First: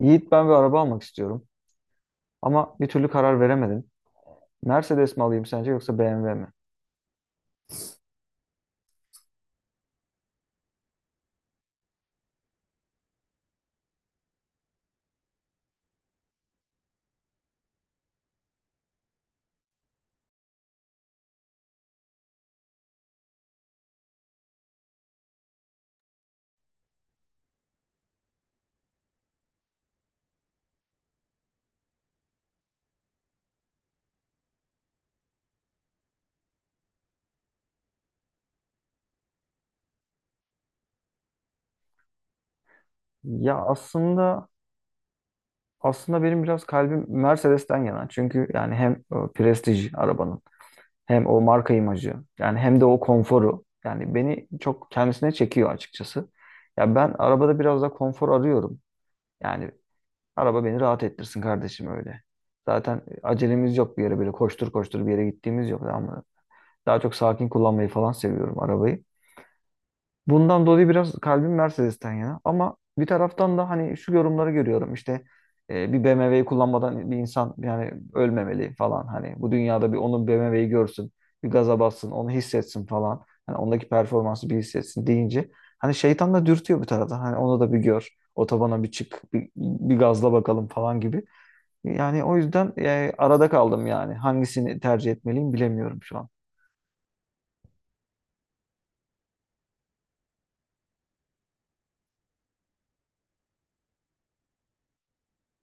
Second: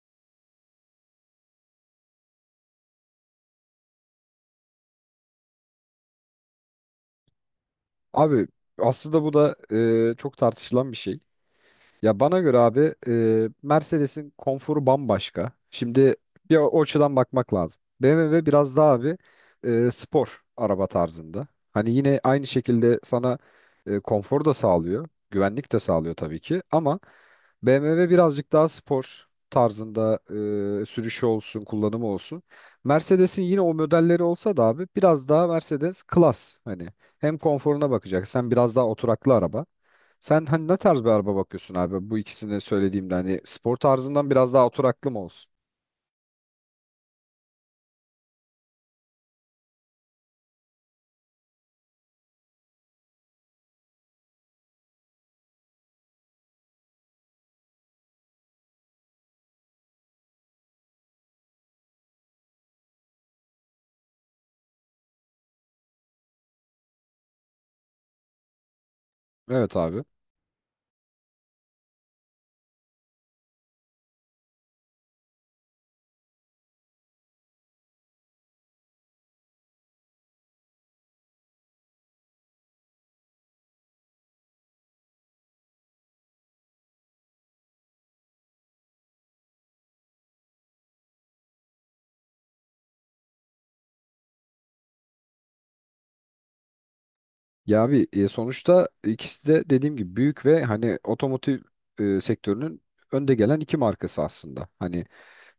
Yiğit ben bir araba almak istiyorum ama bir türlü karar veremedim. Mercedes mi alayım sence yoksa BMW mi? Abi aslında bu da çok tartışılan bir şey. Ya bana göre abi Mercedes'in konforu bambaşka. Şimdi bir o açıdan bakmak lazım. BMW biraz daha abi spor araba tarzında. Hani yine aynı şekilde sana konfor da sağlıyor, güvenlik de sağlıyor tabii ki ama BMW birazcık daha spor tarzında sürüşü olsun, kullanımı olsun. Mercedes'in yine o modelleri olsa da abi biraz daha Mercedes klas. Hani hem konforuna bakacaksın, biraz daha oturaklı araba. Sen hani ne tarz bir araba bakıyorsun abi? Bu ikisini söylediğimde hani Ya spor tarzından aslında biraz daha oturaklı mı olsun? aslında benim biraz kalbim Mercedes'ten yana. Çünkü yani hem prestij arabanın hem o marka imajı yani hem de o konforu yani beni çok kendisine çekiyor açıkçası. Ya ben arabada biraz da konfor arıyorum. Yani araba beni rahat ettirsin kardeşim öyle. Zaten acelemiz yok bir yere böyle koştur koştur bir yere gittiğimiz yok ama daha çok sakin kullanmayı falan seviyorum arabayı. Evet abi. Bundan dolayı biraz kalbim Mercedes'ten yana. Ama bir taraftan da hani şu yorumları görüyorum işte bir BMW'yi kullanmadan bir insan yani ölmemeli falan. Hani bu dünyada bir onun BMW'yi görsün, bir gaza bassın, onu hissetsin falan. Hani ondaki performansı bir hissetsin deyince hani şeytan da dürtüyor bir taraftan. Hani onu da bir gör, otobana bir çık, bir gazla bakalım falan gibi. Yani o yüzden arada kaldım yani. Hangisini tercih etmeliyim bilemiyorum şu an. Ya abi sonuçta ikisi de dediğim gibi büyük ve hani otomotiv sektörünün önde gelen iki markası aslında. Hani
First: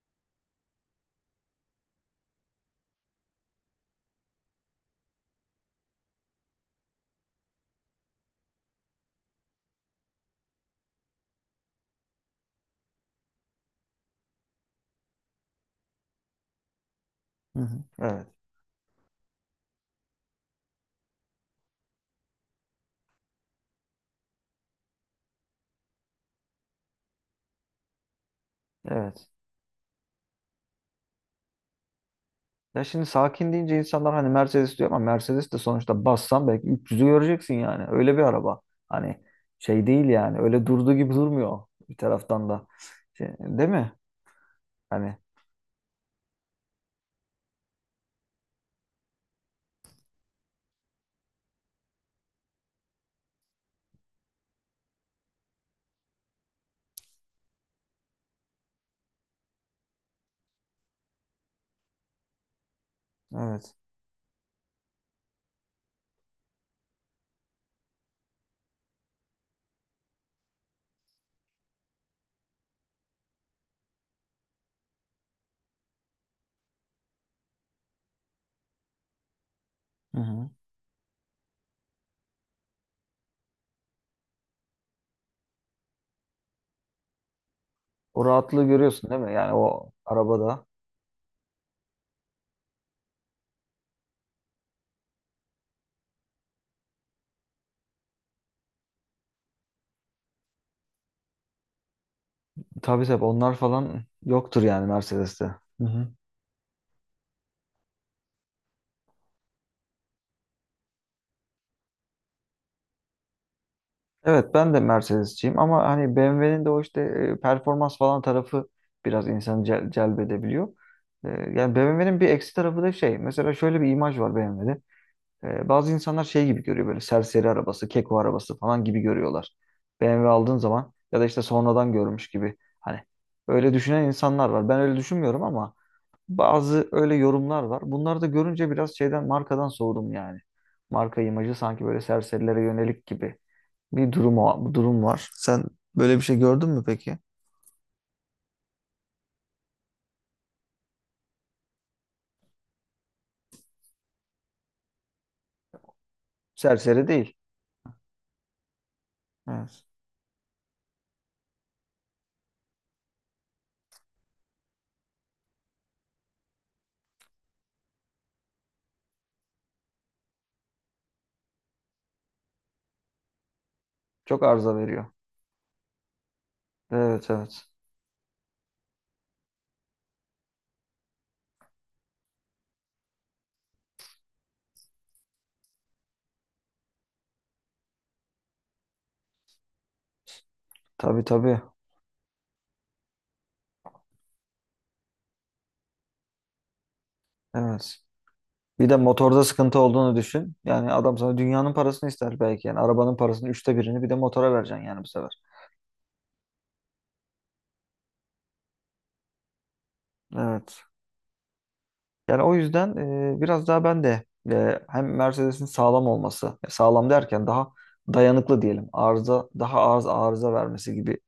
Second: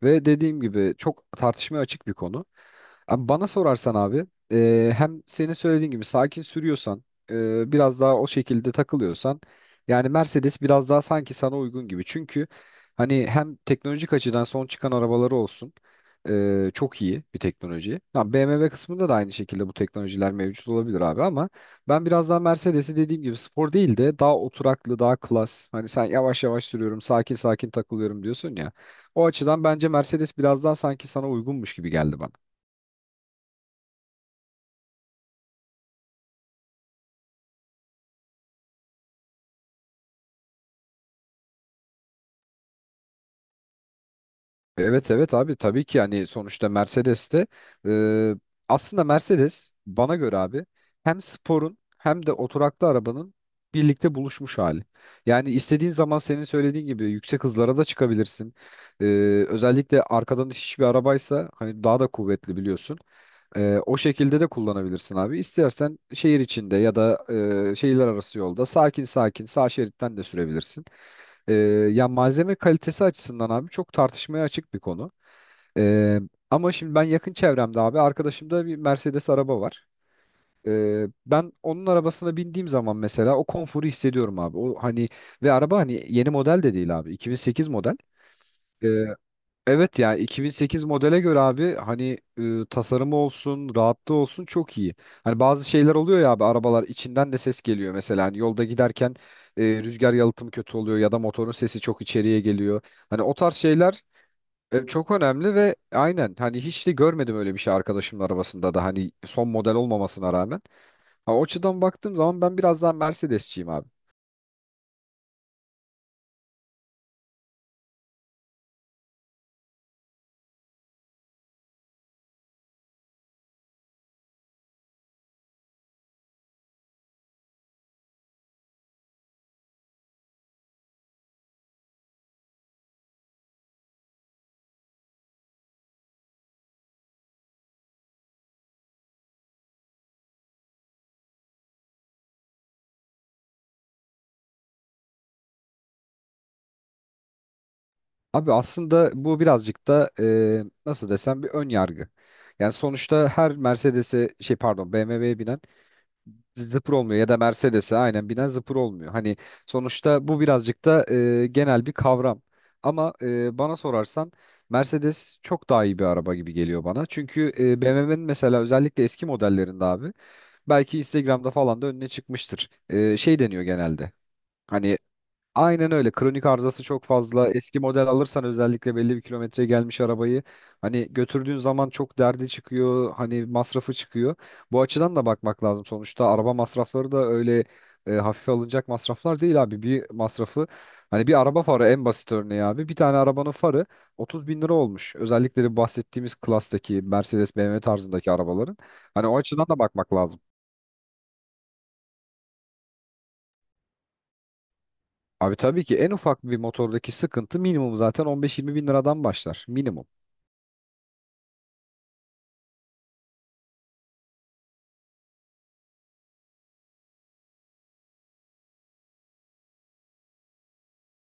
ve dediğim gibi çok tartışmaya açık bir konu. Abi bana sorarsan abi hem senin söylediğin gibi sakin sürüyorsan biraz daha o şekilde takılıyorsan yani Mercedes biraz daha sanki sana uygun gibi. Çünkü hani hem teknolojik açıdan son çıkan arabaları olsun çok iyi bir Hı hı. teknoloji. Evet, Ha, BMW kısmında da aynı şekilde bu teknolojiler mevcut olabilir abi ama ben biraz daha Mercedes'i dediğim gibi spor değil de daha oturaklı daha klas. Hani sen yavaş yavaş sürüyorum sakin sakin takılıyorum diyorsun ya. O evet. açıdan bence Mercedes biraz daha sanki sana uygunmuş gibi geldi bana. Ya şimdi sakin deyince insanlar hani Mercedes diyor ama Mercedes de sonuçta bassan belki 300'ü göreceksin yani. Öyle bir araba. Hani şey değil yani. Öyle durduğu gibi durmuyor bir taraftan da. Şey, değil mi? Evet Hani evet abi tabii ki yani sonuçta Mercedes'te e, aslında Mercedes bana göre abi hem sporun hem de oturaklı arabanın birlikte buluşmuş hali. Yani istediğin zaman senin söylediğin gibi yüksek hızlara da çıkabilirsin. E, Özellikle arkadan hiçbir arabaysa hani daha da kuvvetli biliyorsun. evet. O şekilde de kullanabilirsin abi. İstersen şehir içinde ya da şehirler arası yolda sakin sakin sağ şeritten de sürebilirsin. Ee, Ya malzeme kalitesi açısından abi çok tartışmaya açık bir konu. Ee, Ama şimdi ben yakın çevremde abi arkadaşımda bir Mercedes araba var. Hı hı. Ben onun arabasına bindiğim zaman mesela o konforu hissediyorum abi. O hani ve araba hani yeni model de değil abi. 2008 model. O rahatlığı görüyorsun değil mi? Yani o Evet yani arabada. 2008 modele göre abi hani tasarımı olsun, rahatlığı olsun çok iyi. Hani bazı şeyler oluyor ya abi arabalar içinden de ses geliyor mesela. Hani yolda giderken rüzgar yalıtımı kötü oluyor ya da motorun sesi çok içeriye geliyor. Tabii Hani tabii o tarz onlar şeyler falan yoktur yani çok Mercedes'te. önemli ve Hı hı. aynen hani hiç de görmedim öyle bir şey arkadaşımın arabasında da hani son model olmamasına rağmen. Ha, o açıdan baktığım zaman ben biraz daha Mercedesçiyim abi. Evet ben de Mercedes'ciyim ama hani BMW'nin de o işte performans falan tarafı biraz insanı celbedebiliyor. Yani BMW'nin bir eksi tarafı da şey. Mesela şöyle bir imaj var BMW'de. Bazı insanlar şey gibi görüyor böyle serseri arabası, keko arabası falan gibi görüyorlar. BMW aldığın zaman ya da işte sonradan görmüş gibi. Hani öyle düşünen insanlar var. Ben öyle düşünmüyorum ama bazı öyle yorumlar var. Bunları da görünce biraz şeyden markadan soğudum yani. Marka imajı sanki böyle serserilere yönelik gibi bir durum, durum var. Sen böyle bir şey gördün mü peki? Abi aslında bu birazcık da nasıl desem bir ön yargı. Yani sonuçta her Mercedes'e şey pardon BMW'ye binen zıpır Serseri olmuyor ya değil. da Mercedes'e aynen binen zıpır olmuyor. Hani Evet. sonuçta bu birazcık da genel bir kavram. Ama bana sorarsan Mercedes çok daha iyi bir araba gibi geliyor bana. Çünkü BMW'nin mesela özellikle eski modellerinde abi belki Instagram'da falan da önüne çıkmıştır. Şey deniyor genelde. Çok arıza Hani veriyor. aynen öyle. Kronik arızası çok Evet, fazla. evet. Eski model alırsan özellikle belli bir kilometreye gelmiş arabayı hani götürdüğün zaman çok derdi çıkıyor. Hani masrafı çıkıyor. Bu açıdan da bakmak lazım sonuçta. Araba masrafları da öyle hafife alınacak masraflar değil abi. Bir masrafı Tabii, hani bir araba tabii. farı en basit örneği abi. Bir tane arabanın farı 30 bin lira olmuş. Özellikle de bahsettiğimiz klastaki Mercedes BMW Evet. tarzındaki arabaların. Bir de Hani o motorda açıdan sıkıntı da bakmak olduğunu lazım. düşün. Yani adam sana dünyanın parasını ister belki. Yani arabanın parasının üçte birini bir de motora vereceksin yani bu sefer. Abi tabii ki en ufak bir motordaki sıkıntı minimum zaten 15-20 bin liradan başlar. Minimum. Evet. Yani o yüzden biraz daha ben de hem Mercedes'in sağlam olması, sağlam derken daha dayanıklı diyelim, daha az arıza vermesi gibi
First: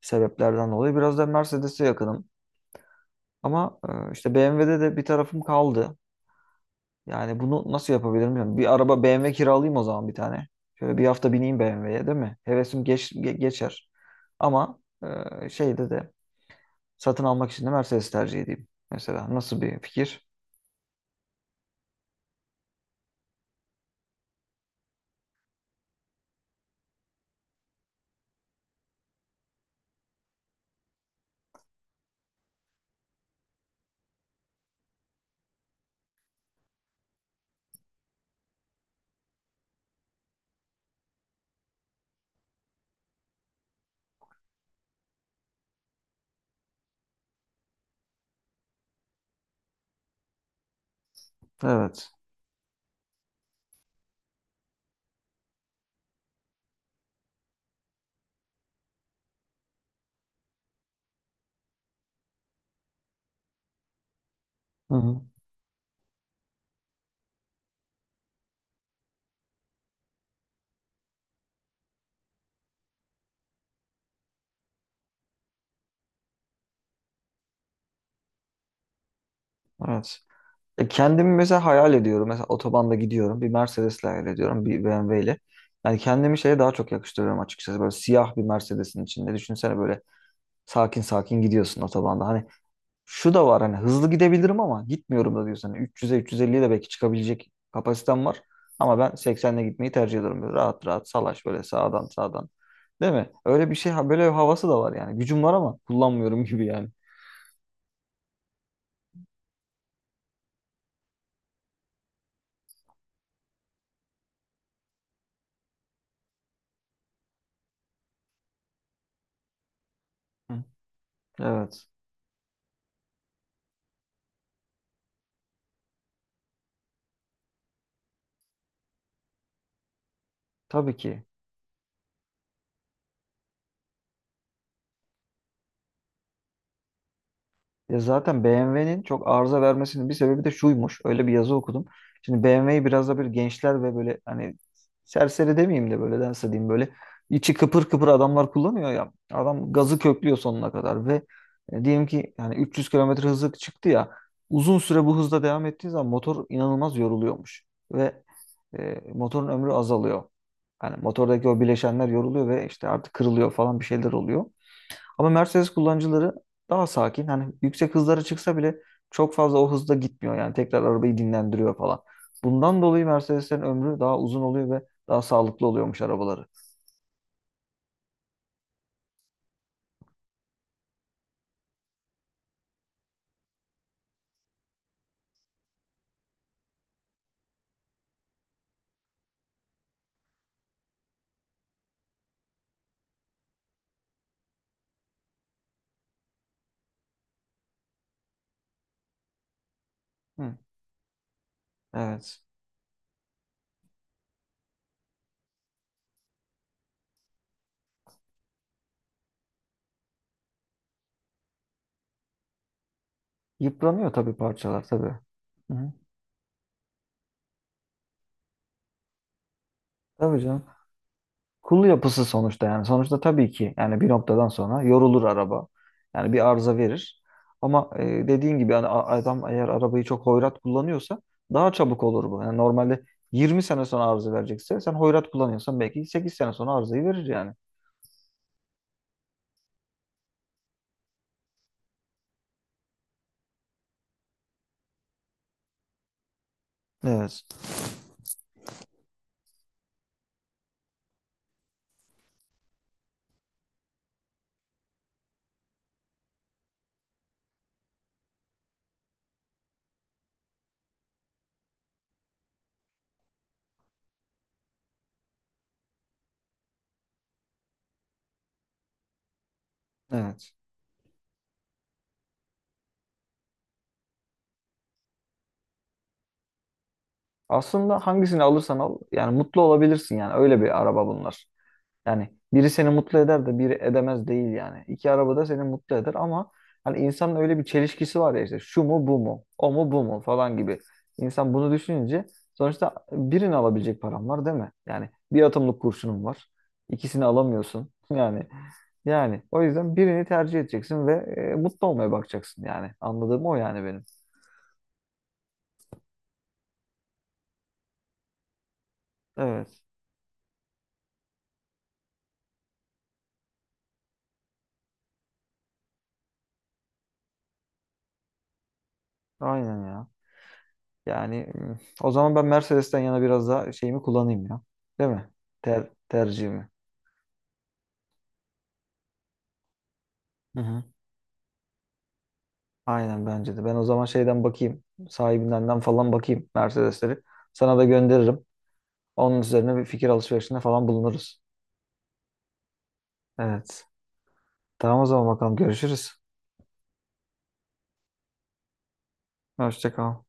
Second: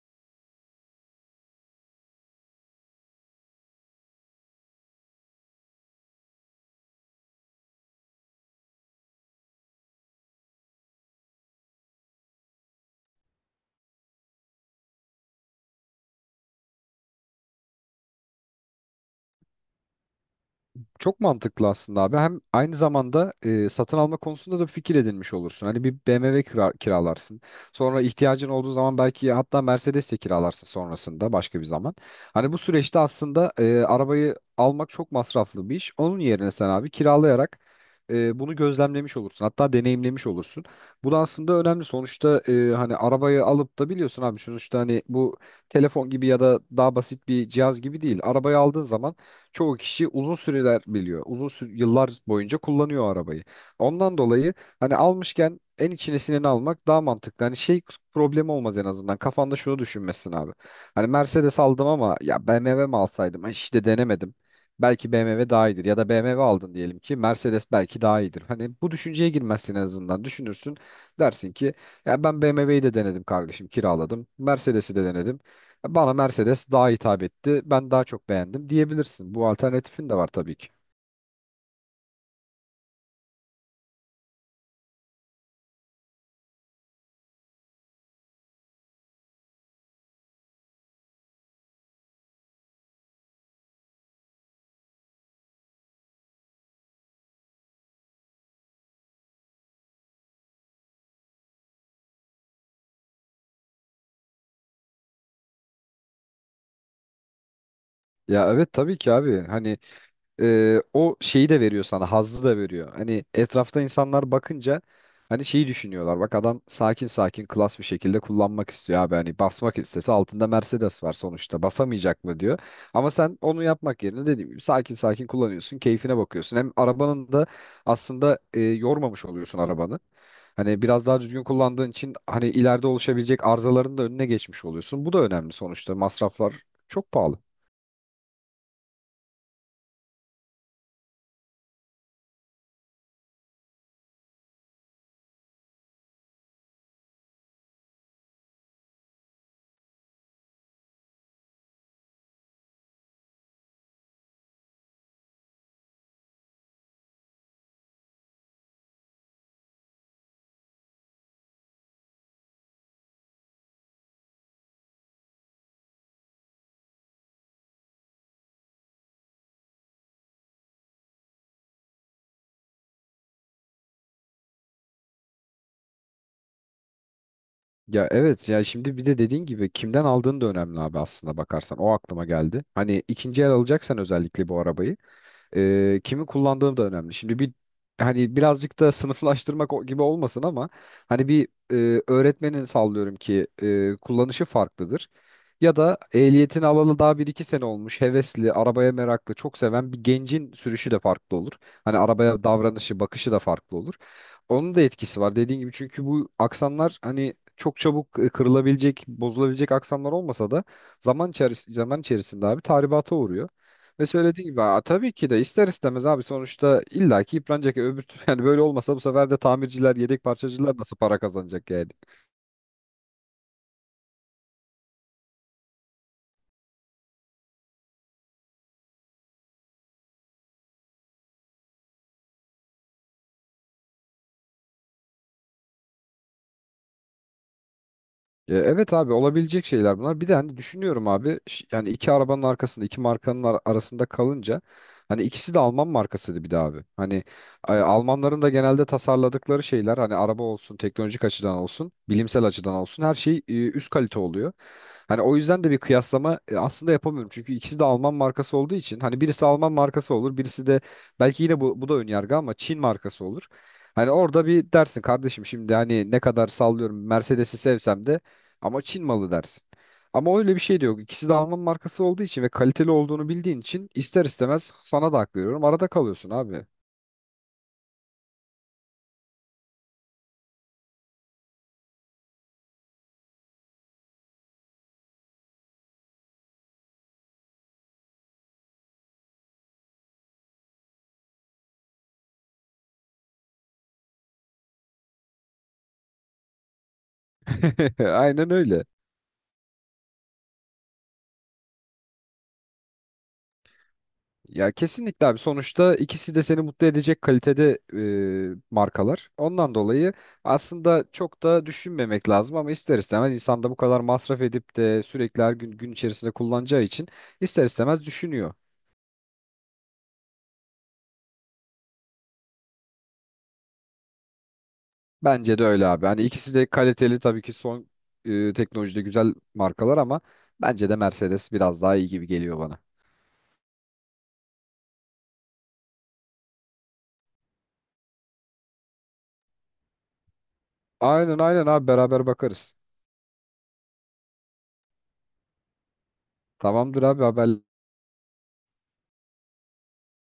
sebeplerden dolayı biraz da Mercedes'e yakınım. Ama işte BMW'de de bir tarafım kaldı. Yani bunu nasıl yapabilirim bilmiyorum. Bir araba BMW kiralayayım o zaman bir tane. Şöyle bir hafta bineyim BMW'ye değil mi? Hevesim geçer. Ama şeyde de satın almak için de Mercedes tercih edeyim. Mesela nasıl bir fikir? Çok mantıklı aslında abi. Hem aynı zamanda satın alma konusunda da bir fikir edinmiş olursun. Hani bir BMW kiralarsın. Sonra ihtiyacın olduğu zaman belki hatta Mercedes de kiralarsın sonrasında başka bir zaman. Hani bu süreçte aslında arabayı almak çok masraflı bir iş. Onun yerine sen abi kiralayarak bunu gözlemlemiş olursun. Hatta deneyimlemiş olursun. Bu da aslında önemli. Sonuçta hani arabayı alıp da biliyorsun abi sonuçta hani bu telefon gibi ya da daha basit bir cihaz gibi değil. Arabayı aldığın zaman çoğu kişi uzun süreler biliyor. Uzun yıllar Evet. boyunca kullanıyor arabayı. Ondan dolayı hani almışken en içine sineni almak daha mantıklı. Hani şey problemi olmaz en azından. Kafanda şunu düşünmesin abi. Hani Mercedes aldım ama ya BMW mi alsaydım? Ay, İşte denemedim. Hı Belki hı. BMW daha iyidir ya da BMW aldın diyelim ki Mercedes belki daha iyidir. Hani bu düşünceye girmezsin en azından. Düşünürsün dersin ki ya ben BMW'yi de denedim kardeşim kiraladım. Mercedes'i de denedim. Bana Mercedes daha hitap etti. Ben daha çok beğendim diyebilirsin. Bu alternatifin de Evet. var tabii ki. Kendimi mesela hayal ediyorum. Mesela otobanda gidiyorum. Bir Mercedes'le hayal ediyorum. Bir BMW ile. Yani kendimi şeye daha çok yakıştırıyorum açıkçası. Böyle siyah bir Mercedes'in içinde. Düşünsene böyle sakin sakin gidiyorsun otobanda. Hani şu da var hani hızlı gidebilirim ama gitmiyorum da diyorsun. Hani 300'e 350'ye de belki çıkabilecek kapasitem var. Ama ben 80'le gitmeyi tercih ediyorum. Böyle rahat rahat salaş böyle sağdan sağdan. Değil mi? Öyle bir şey böyle bir havası da var yani. Gücüm var ama kullanmıyorum gibi yani. Ya evet tabii ki abi. Hani o şeyi de veriyor sana, hazzı da veriyor. Hani etrafta insanlar bakınca hani şeyi düşünüyorlar. Bak adam sakin sakin klas bir şekilde kullanmak istiyor abi. Hani basmak istese altında Hı. Mercedes var sonuçta. Evet. Basamayacak mı diyor. Ama sen onu yapmak yerine dediğim gibi sakin sakin kullanıyorsun, keyfine bakıyorsun. Hem arabanın da aslında yormamış oluyorsun arabanı. Hani Tabii biraz daha ki. düzgün kullandığın için hani ileride oluşabilecek arızaların da önüne geçmiş oluyorsun. Bu da önemli sonuçta. Masraflar çok pahalı. Ya zaten BMW'nin çok arıza vermesinin bir sebebi de şuymuş. Öyle bir yazı okudum. Şimdi BMW'yi biraz da böyle gençler ve böyle hani serseri demeyeyim de böyle nasıl diyeyim böyle içi kıpır kıpır adamlar kullanıyor ya. Adam gazı köklüyor sonuna kadar ve diyelim ki yani 300 kilometre hızı çıktı ya, uzun süre bu hızda devam ettiği zaman motor inanılmaz yoruluyormuş ve motorun ömrü azalıyor. Yani motordaki o bileşenler yoruluyor ve işte artık kırılıyor falan bir şeyler oluyor. Ama Mercedes kullanıcıları daha sakin. Hani yüksek hızlara çıksa bile çok fazla o hızda gitmiyor. Yani tekrar arabayı dinlendiriyor falan. Bundan dolayı Mercedes'lerin ömrü daha uzun oluyor ve daha sağlıklı oluyormuş arabaları. Ya evet ya şimdi bir de dediğin gibi kimden aldığın da önemli abi aslında bakarsan. O aklıma geldi. Hani ikinci el alacaksan özellikle bu arabayı kimi kullandığım da önemli. Şimdi bir hani birazcık da sınıflaştırmak gibi olmasın ama hani bir öğretmenin sallıyorum ki kullanışı farklıdır. Ya da ehliyetini alalı daha bir iki sene olmuş, hevesli, arabaya meraklı, çok seven bir gencin Hı, sürüşü de farklı olur. Hani evet. arabaya davranışı, bakışı da farklı olur. Onun da etkisi var dediğin gibi çünkü bu aksanlar hani çok çabuk kırılabilecek, bozulabilecek aksanlar olmasa da zaman içerisinde abi tahribata uğruyor. Ve Yıpranıyor tabii söylediğin gibi "Aa, parçalar tabii tabii. ki de ister Hı, istemez abi sonuçta illaki yıpranacak. Öbür yani böyle olmasa bu sefer de tamirciler, yedek tabii canım. parçacılar nasıl para kazanacak Kul yani? yapısı sonuçta yani. Sonuçta tabii ki yani bir noktadan sonra yorulur araba. Yani bir arıza verir. Ama dediğin gibi yani adam eğer arabayı çok hoyrat kullanıyorsa daha çabuk olur bu. Yani normalde 20 sene sonra arıza verecekse sen hoyrat kullanıyorsan belki 8 sene sonra arızayı verir yani. Evet abi olabilecek şeyler bunlar. Bir de hani düşünüyorum abi yani iki arabanın arkasında iki markanın arasında kalınca hani ikisi de Alman markasıydı bir de abi. Hani Evet. Almanların da genelde tasarladıkları şeyler hani araba olsun teknolojik açıdan olsun bilimsel açıdan olsun her şey üst kalite oluyor. Hani o yüzden de bir kıyaslama aslında yapamıyorum. Çünkü ikisi de Alman markası olduğu için hani birisi Alman markası olur birisi de belki yine bu da önyargı ama Çin markası olur. Hani orada bir dersin kardeşim şimdi hani ne kadar sallıyorum Mercedes'i sevsem de ama Çin malı dersin. Ama Evet. öyle bir şey de yok. İkisi de Alman markası olduğu için ve kaliteli olduğunu bildiğin için ister istemez sana da hak veriyorum. Arada kalıyorsun abi. Aslında hangisini alırsan al yani mutlu olabilirsin yani öyle bir araba bunlar. Yani biri seni mutlu eder de biri edemez değil yani. İki araba da seni mutlu eder ama hani insanın öyle bir çelişkisi var ya işte şu mu bu mu o mu bu mu falan gibi. İnsan bunu düşününce sonuçta birini alabilecek param var değil mi? Yani bir atımlık kurşunum var. İkisini alamıyorsun. Yani Aynen öyle. yani o yüzden birini tercih edeceksin ve mutlu olmaya bakacaksın yani. Anladığım o yani benim. Ya kesinlikle abi sonuçta ikisi de seni mutlu edecek kalitede markalar. Ondan Evet. dolayı aslında çok da düşünmemek lazım ama ister istemez insan da bu kadar masraf edip de sürekli her gün gün içerisinde kullanacağı için ister istemez düşünüyor. Aynen ya. Yani o zaman ben Mercedes'ten yana biraz daha şeyimi kullanayım ya. Değil mi? Bence de öyle abi. Hani ikisi de Tercihimi. kaliteli tabii ki son teknolojide güzel markalar ama Hı hı. bence de Mercedes biraz daha iyi gibi geliyor bana. Aynen bence de. Ben o zaman şeyden bakayım. Sahibindenden falan bakayım Mercedes'leri. Sana da gönderirim. Onun üzerine bir fikir alışverişinde falan Aynen bulunuruz. aynen abi beraber bakarız. Evet. Tamam o zaman bakalım görüşürüz. Tamamdır abi haber. Hoşça kal.